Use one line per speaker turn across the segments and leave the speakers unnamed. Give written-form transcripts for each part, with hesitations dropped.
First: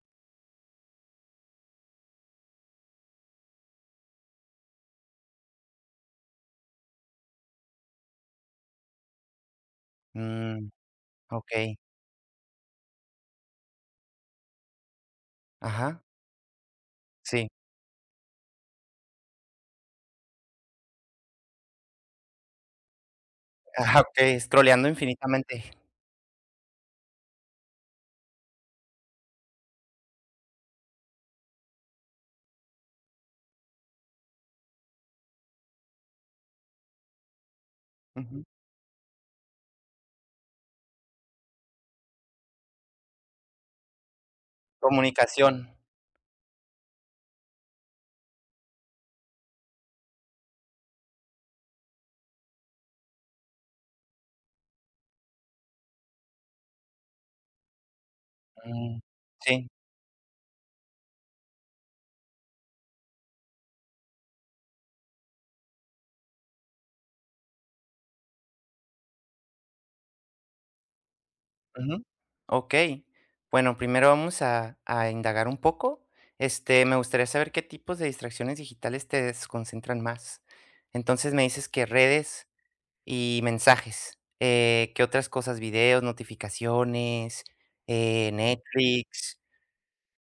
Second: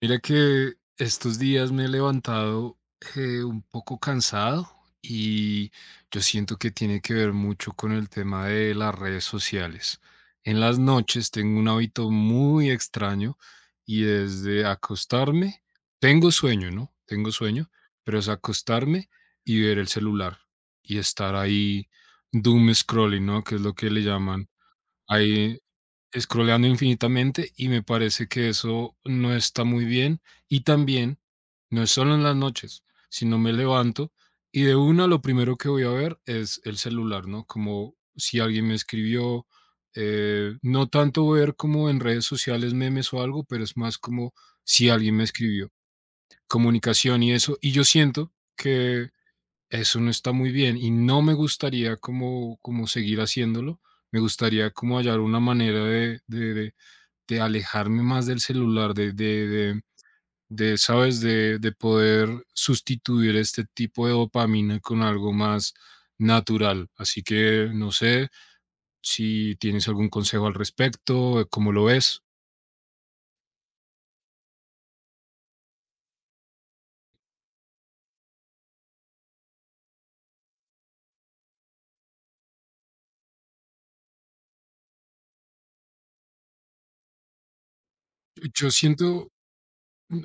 Mira que estos días me he levantado un poco cansado y yo siento que tiene que ver mucho con el tema de las redes sociales. En
Mm,
las noches tengo un
okey.
hábito muy extraño y desde acostarme,
Ajá,
tengo sueño, ¿no? Tengo
sí.
sueño, pero es acostarme y ver el celular y estar ahí doom scrolling, ¿no? Que es lo que le
Ajá, okey,
llaman.
scrolleando
Ahí
infinitamente.
Scrolleando infinitamente, y me parece que eso no está muy bien, y también, no es solo en las noches, sino me levanto, y de una lo primero que voy a ver es el celular, ¿no? Como si
Ujú.
alguien me escribió, no tanto ver como en redes sociales memes o algo, pero es más como si alguien me
Comunicación.
escribió, comunicación y eso, y yo siento que eso no está muy bien, y no me gustaría como seguir haciéndolo, me gustaría como hallar una manera de alejarme más del celular,
Mm, sí.
¿sabes?, de poder sustituir este tipo de dopamina con algo más natural. Así que, no sé si tienes algún consejo al respecto, ¿cómo lo
Ujú.
ves?
Okey. Bueno, primero vamos a indagar un poco. Este, me gustaría saber qué tipos de distracciones digitales te desconcentran más. Entonces, me dices que redes y mensajes. ¿Qué otras cosas? Videos, notificaciones,
Yo siento
Netflix,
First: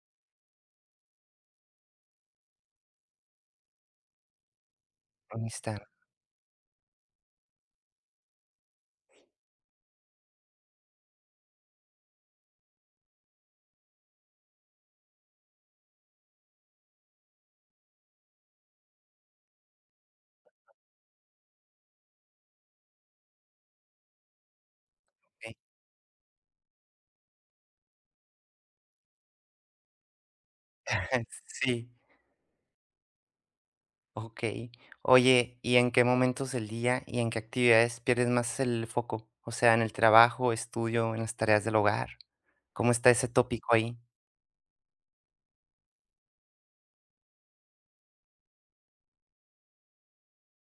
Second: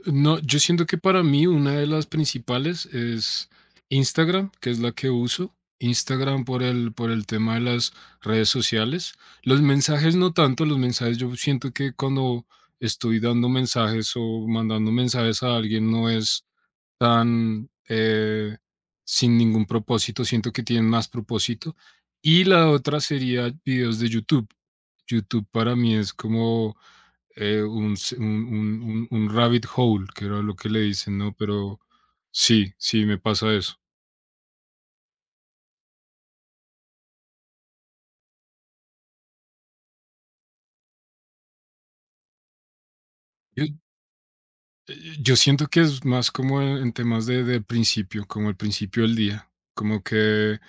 No, yo siento que para mí una de las principales es Instagram, que es la que uso.
Insta,
Instagram por el tema de las redes sociales. Los mensajes no tanto, los mensajes yo siento que cuando estoy dando mensajes o mandando mensajes a alguien no es tan sin ningún propósito, siento que tienen más propósito. Y la otra sería videos de YouTube. YouTube
okey.
para mí es como un s un rabbit hole, que era lo que le dicen, ¿no? Pero
Sí.
sí, sí, me pasa eso.
Okey. Oye, ¿y en qué momentos del día y en qué actividades pierdes más el foco? O sea, ¿en el trabajo, estudio, en las tareas del hogar? ¿Cómo está ese
Yo
tópico ahí?
yo siento que es más como en temas de principio, como el principio del día, como que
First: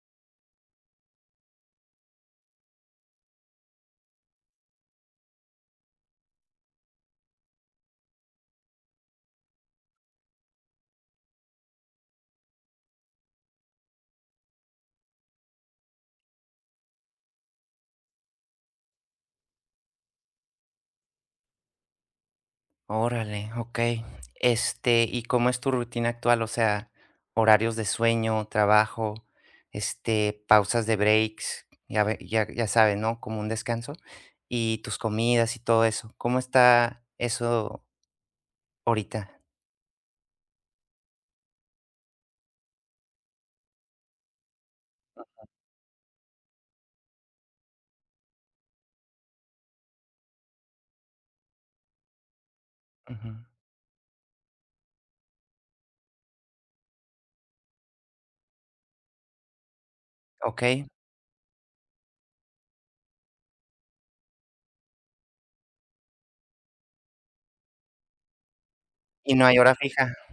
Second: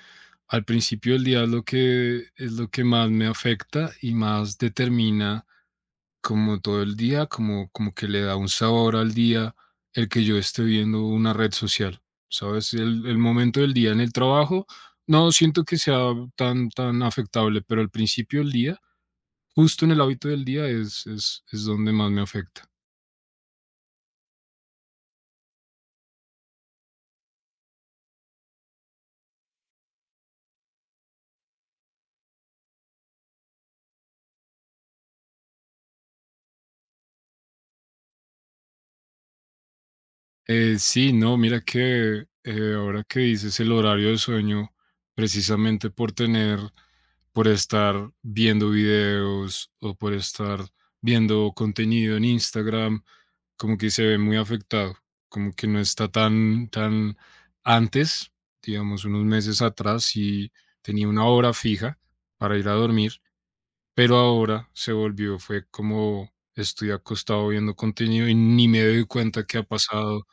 al principio del día es lo que más me afecta y más determina como todo el día, como, como que le da un sabor al día el que yo esté viendo una red social, ¿sabes? El momento del día en el trabajo, no siento que sea tan, tan afectable, pero al principio del día, justo en el hábito del día, es, es donde más me afecta.
Órale, okey. Este, ¿y cómo es tu rutina actual? O sea, horarios de sueño, trabajo, este, pausas de breaks, ya ve ya ya sabes, ¿no? Como un descanso, y tus comidas y todo eso. ¿Cómo está eso ahorita?
Sí, no, mira que ahora que dices el horario de sueño, precisamente por estar viendo videos o por estar viendo contenido en Instagram,
Ujú.
como que se ve muy afectado, como que no está tan, tan antes, digamos, unos meses atrás, y
Okey.
tenía una hora fija para ir a dormir, pero ahora se volvió, fue como estoy acostado viendo contenido y ni me doy
¿Y
cuenta
no
que
hay
ha
hora fija?
pasado.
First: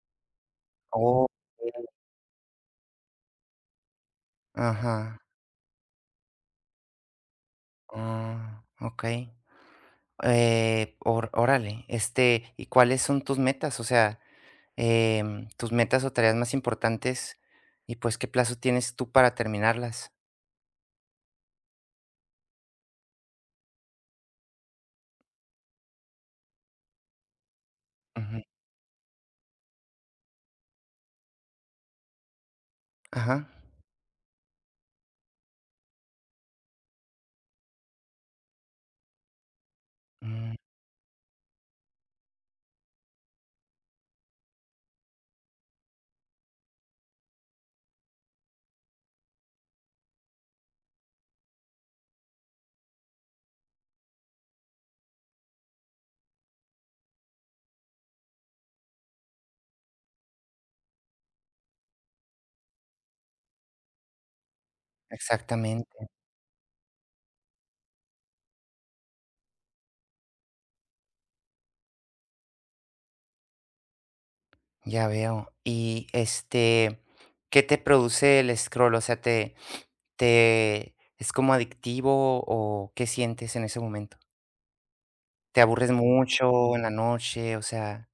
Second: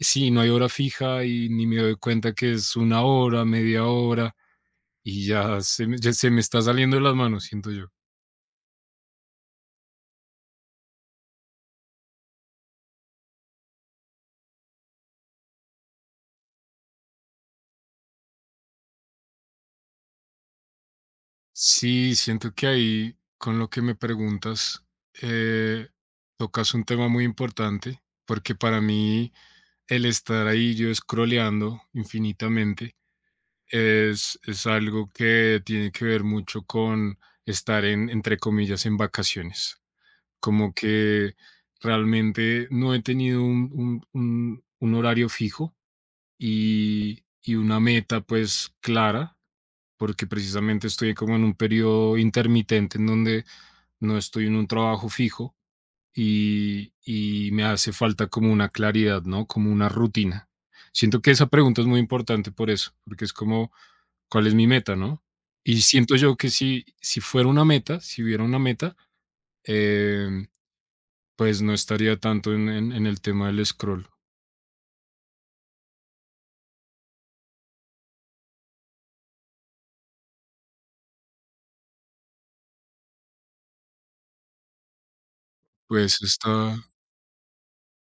Sí, no hay hora fija
Oh.
y ni me doy cuenta que es una hora, media hora,
Ajá.
y ya se me está saliendo de las manos, siento yo.
Ah, okey. Or Órale, este, ¿y cuáles son tus metas? O sea, tus metas o tareas más importantes, y, pues, ¿qué plazo tienes tú para terminarlas?
Sí, siento que ahí, con lo que me preguntas, eh, tocas un tema muy importante,
Ujú.
porque para mí el estar ahí yo scrolleando infinitamente
Ajá.
es, algo que tiene que ver mucho con estar en, entre comillas, en vacaciones.
Mm,
Como que realmente no he tenido un horario fijo y una meta pues clara porque precisamente estoy como en un periodo intermitente en donde no estoy en un trabajo fijo y me hace falta como una claridad, ¿no? Como una rutina. Siento que esa pregunta es muy importante por eso, porque es como, ¿cuál es mi meta, no? Y
exactamente,
siento yo que si fuera una meta, si hubiera una meta, em, pues no estaría tanto en, en el tema del scroll.
ya veo. Y, este, ¿qué te produce el scroll? O sea, ¿te es como adictivo o qué sientes en ese momento? ¿Te aburres
Pues
mucho
está.
en la noche? O sea,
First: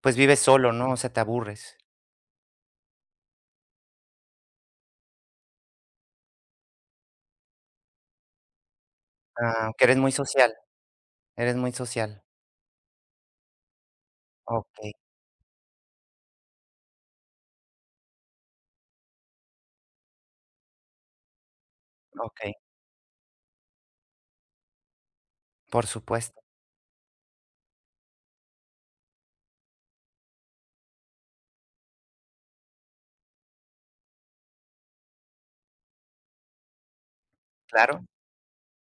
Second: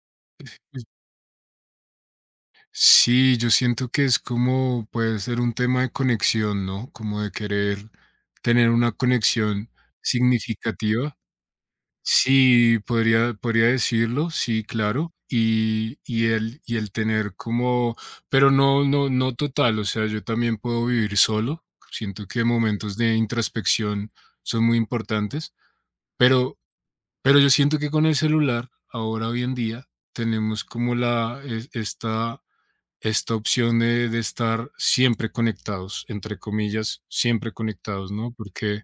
pues, vives solo, ¿no? O sea, te aburres.
Sí, yo siento que es como puede ser un tema de conexión, ¿no? Como de querer tener una conexión
Ah, que eres muy social,
significativa.
eres muy social.
Sí, podría decirlo, sí,
Okey,
claro. Y el tener como, pero no, no, no total, o sea, yo también puedo vivir solo. Siento que
okey,
momentos de introspección son muy importantes,
por supuesto,
pero, yo siento que con el celular, ahora hoy en día, tenemos como la, es- esta esta opción de estar siempre conectados, entre comillas, siempre
claro.
conectados, ¿no? Porque,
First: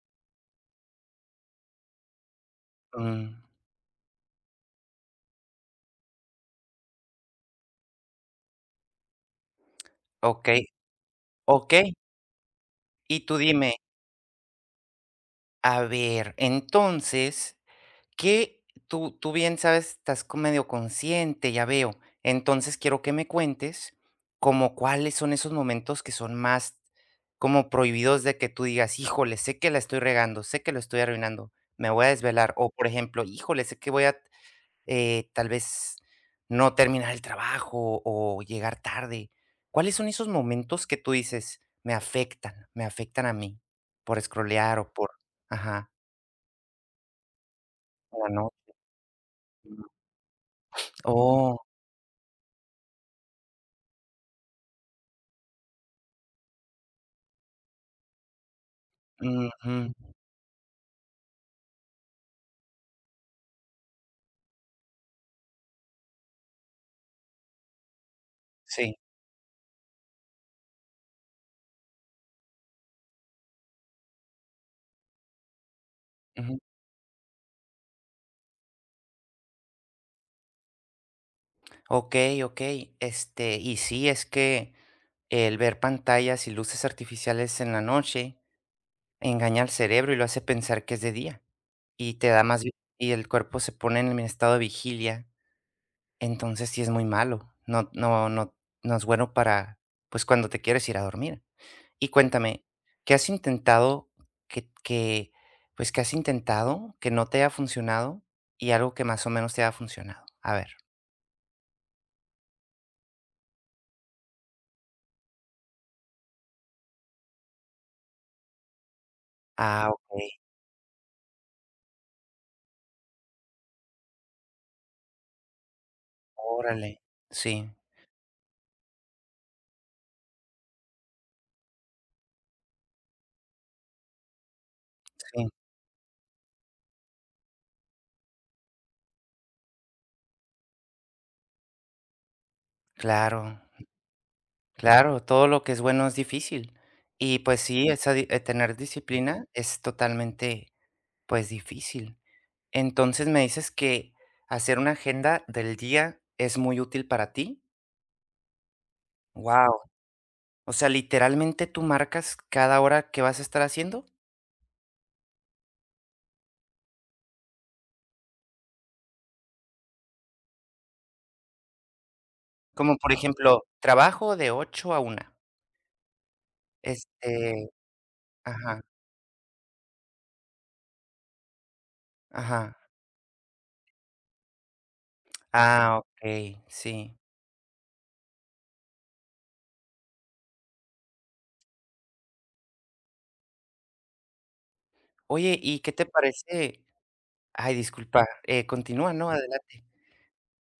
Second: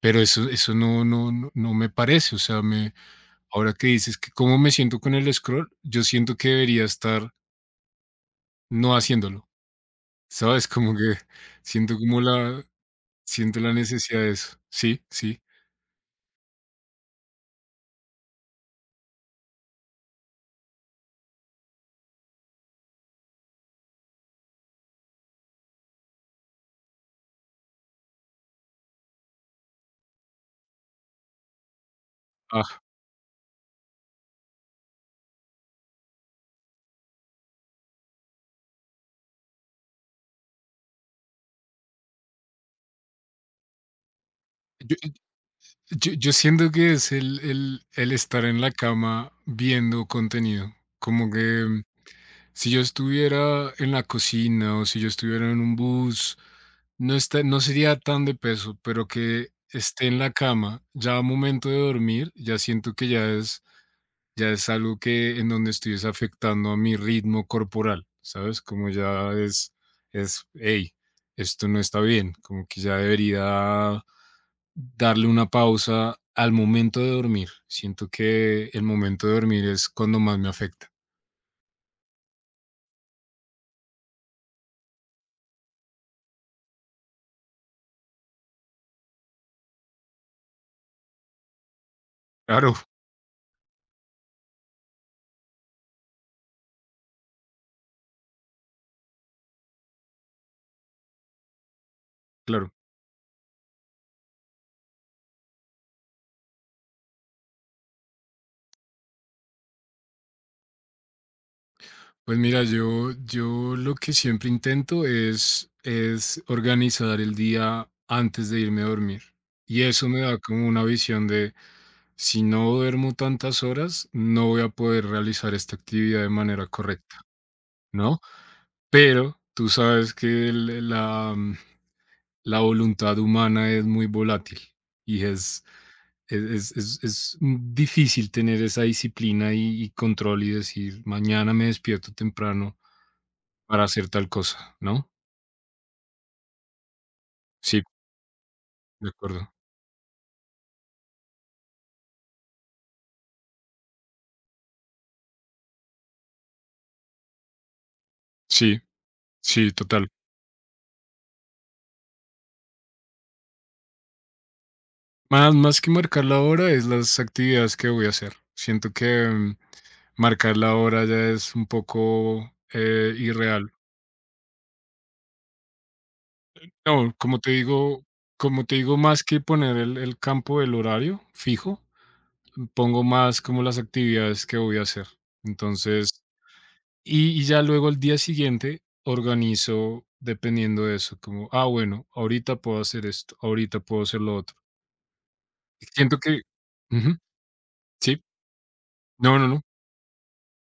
pero eso no, no, no, no me parece, o sea,
Mm,
ahora que dices que cómo me siento con el scroll, yo siento que debería estar no haciéndolo,
okey,
¿sabes? Como que
okey.
siento como la,
Y tú
siento la
dime,
necesidad de eso, sí, sí.
a ver, entonces, ¿qué? Tú bien sabes, estás co medio consciente, ya veo. Entonces, quiero que me cuentes como cuáles son esos momentos que son más como prohibidos de que tú digas: "Híjole, sé que la estoy regando, sé que lo estoy arruinando, me voy a desvelar", o
Ah,
por ejemplo: "Híjole, sé que voy a" tal vez no terminar el trabajo o llegar tarde. ¿Cuáles son esos momentos que tú dices, me afectan a mí por scrollear o
yo,
por, ajá,
yo siento que es el
la
estar en la
noche?
cama viendo contenido, como
Oh,
que si yo estuviera en la cocina o si yo estuviera en un bus, no sería tan de peso, pero que
ujú,
esté en la cama, ya a momento de dormir, ya siento que ya es algo que en donde estoy es afectando a mi ritmo corporal, ¿sabes? Como
sí,
ya es: "Hey, esto no está bien", como que ya debería darle una pausa al
ujú.
momento de dormir. Siento que el momento de dormir es cuando más me afecta.
Okey, okey, este, y sí, es que el ver pantallas y luces artificiales en la noche engaña al cerebro y lo hace pensar que es de día, y te da más vi
Claro,
y el cuerpo se pone en el estado de vigilia. Entonces, sí es muy malo. No no es bueno para, pues, cuando te quieres ir a dormir. Y cuéntame,
claro.
¿qué has intentado que que, pues, qué has intentado que no te haya funcionado y algo que más o menos te haya funcionado? A ver.
Pues mira, yo lo que siempre intento es organizar el día antes de irme a dormir. Y
Ah,
eso me da
ok
como una visión de, si no duermo tantas horas, no voy a poder realizar esta actividad de manera
órale.
correcta,
Sí,
¿no? Pero tú sabes que la voluntad humana es muy volátil y
sí,
es, es, es difícil tener esa disciplina y control y decir, mañana me despierto temprano
claro,
para hacer tal cosa, ¿no?
claro, todo lo que es bueno es difícil. Y, pues
Sí,
sí, esa di tener
de
disciplina
acuerdo.
es totalmente, pues, difícil. Entonces, ¿me dices que hacer una agenda del día es muy útil para ti?
Sí, sí,
Wow.
total.
O sea, literalmente, ¿tú marcas cada hora que vas a estar haciendo?
Más que marcar la hora, es las actividades que voy a hacer. Siento que, marcar la hora ya es un poco,
Como, por ejemplo,
irreal.
trabajo de 8 a una.
No, como te
Este
digo como te
ajá,
digo, más que poner el campo del horario fijo,
ajá.
pongo más como las actividades que voy a hacer.
Ah,
Entonces
okey, sí.
y ya luego al día siguiente organizo dependiendo de eso, como, ah, bueno, ahorita puedo hacer esto, ahorita puedo hacer lo otro.
Oye, ¿y qué te
Siento que
parece?
Ujú,
Ay,
sí.
disculpa, continúa, no,
No, no, no.
adelante.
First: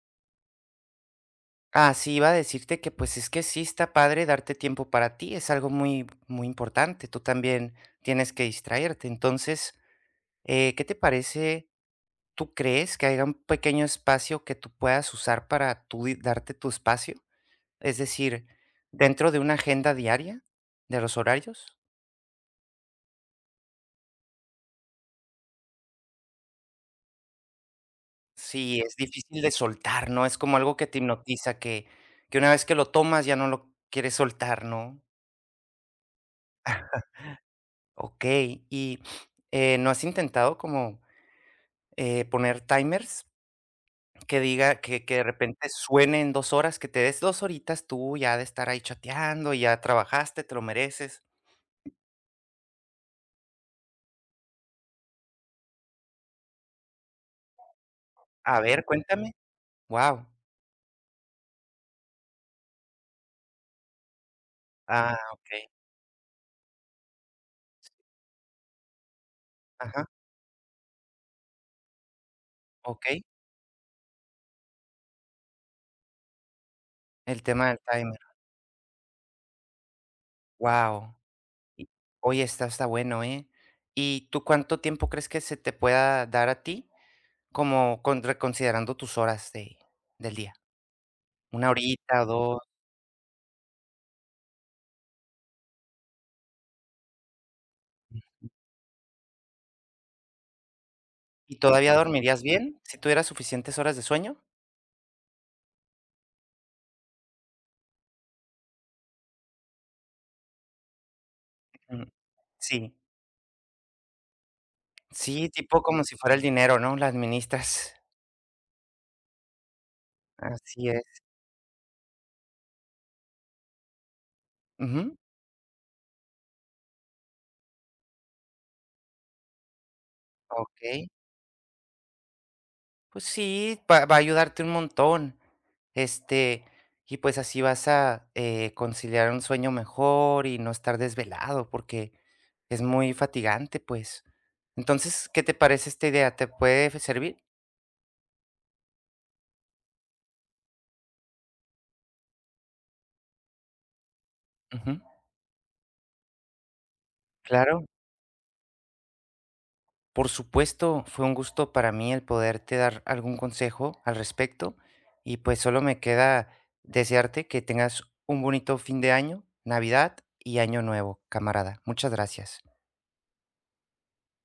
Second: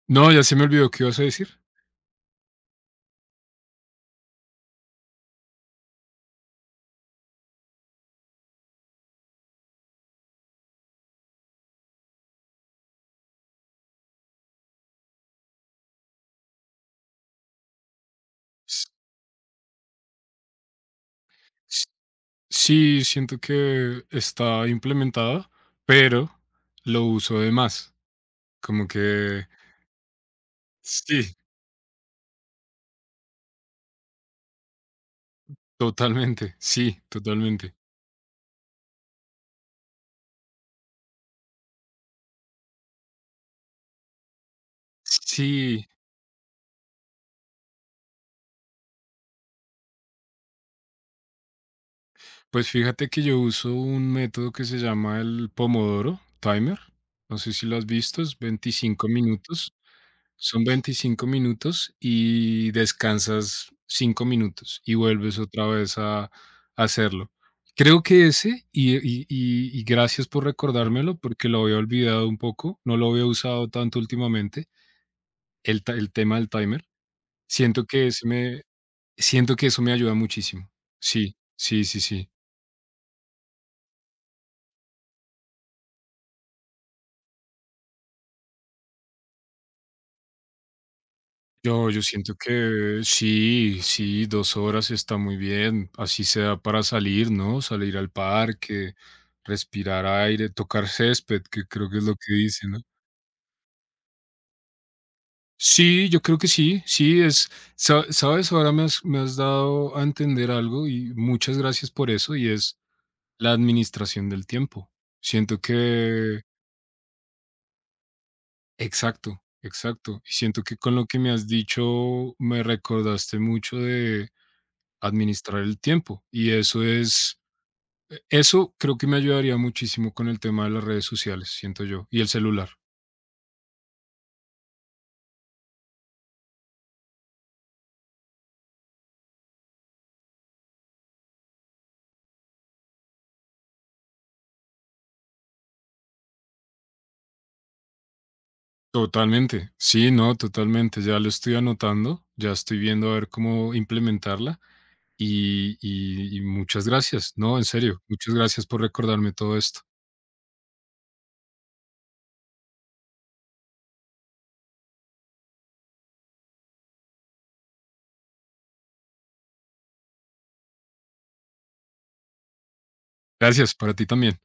No, ya se me olvidó qué ibas a decir.
Ah, sí, iba a decirte que, pues, es que sí está padre darte tiempo para ti, es algo muy muy importante, tú también tienes que distraerte. Entonces ¿qué te parece? ¿Tú crees que haya un pequeño espacio que tú puedas usar para darte tu espacio? Es decir,
S
dentro de una agenda diaria de los horarios.
s sí, siento que está implementada, pero lo uso de más.
Sí,
Como
es difícil
que
de soltar, ¿no? Es como algo que te
sí,
hipnotiza, que una vez que lo tomas ya no lo quieres soltar, ¿no?
totalmente, sí, totalmente.
Ok, y ¿no has intentado como poner timers que diga que de repente
Sí,
suene en dos horas, que te des dos horitas tú ya de estar ahí chateando, ya trabajaste, te lo mereces?
pues fíjate que yo uso un método que se llama el Pomodoro Timer. No sé si lo has visto, es
A ver,
25
cuéntame.
minutos.
Wow.
Son 25 minutos y descansas 5 minutos y
Ah,
vuelves otra
okey.
vez a hacerlo. Creo que ese y
Ajá,
gracias por recordármelo, porque lo había olvidado un poco, no lo
okey.
había usado tanto últimamente, el tema del timer.
El tema del
Siento que
timer.
ese me Siento que eso me ayuda muchísimo.
Wow.
Sí, sí,
Y
sí, sí.
oye, está bueno, ¿eh? ¿Y tú cuánto tiempo crees que se te pueda dar a ti? Como con reconsiderando tus horas de del día, una
Yo
horita, o
siento
2.
que sí, sí, 2 horas está muy bien, así sea para salir, ¿no? Salir al parque, respirar aire, tocar césped,
¿Y
que creo
todavía
que es lo que
dormirías
dice, ¿no?
bien si tuvieras suficientes horas de sueño?
Sí, yo creo que sí, sí, sabes, ahora me has dado a entender algo y muchas gracias por
Mm,
eso y es
sí.
la administración del tiempo.
Sí,
Siento
tipo como si fuera el
que,
dinero, ¿no? La administras.
exacto, exacto, y siento que
Así
con lo que
es.
me has dicho me recordaste mucho
Ujú,
administrar el tiempo. Y eso es, eso creo que me ayudaría muchísimo con el tema de las redes
okey.
sociales, siento yo, y el celular.
Pues sí, va a ayudarte un montón. Este, y pues así vas a, conciliar un sueño mejor y no estar desvelado, porque es muy fatigante, pues. Entonces, ¿qué te parece esta idea? ¿Te puede servir?
Totalmente, sí, no, totalmente. Ya lo estoy anotando, ya estoy viendo a ver cómo implementarla
Ujú.
y muchas gracias, no, en
Claro,
serio, muchas gracias por recordarme todo esto.
por supuesto, fue un gusto para mí el poderte dar algún consejo al respecto y pues solo me queda desearte que tengas un bonito fin de año, Navidad y Año Nuevo, camarada. Muchas gracias.
Gracias para ti también.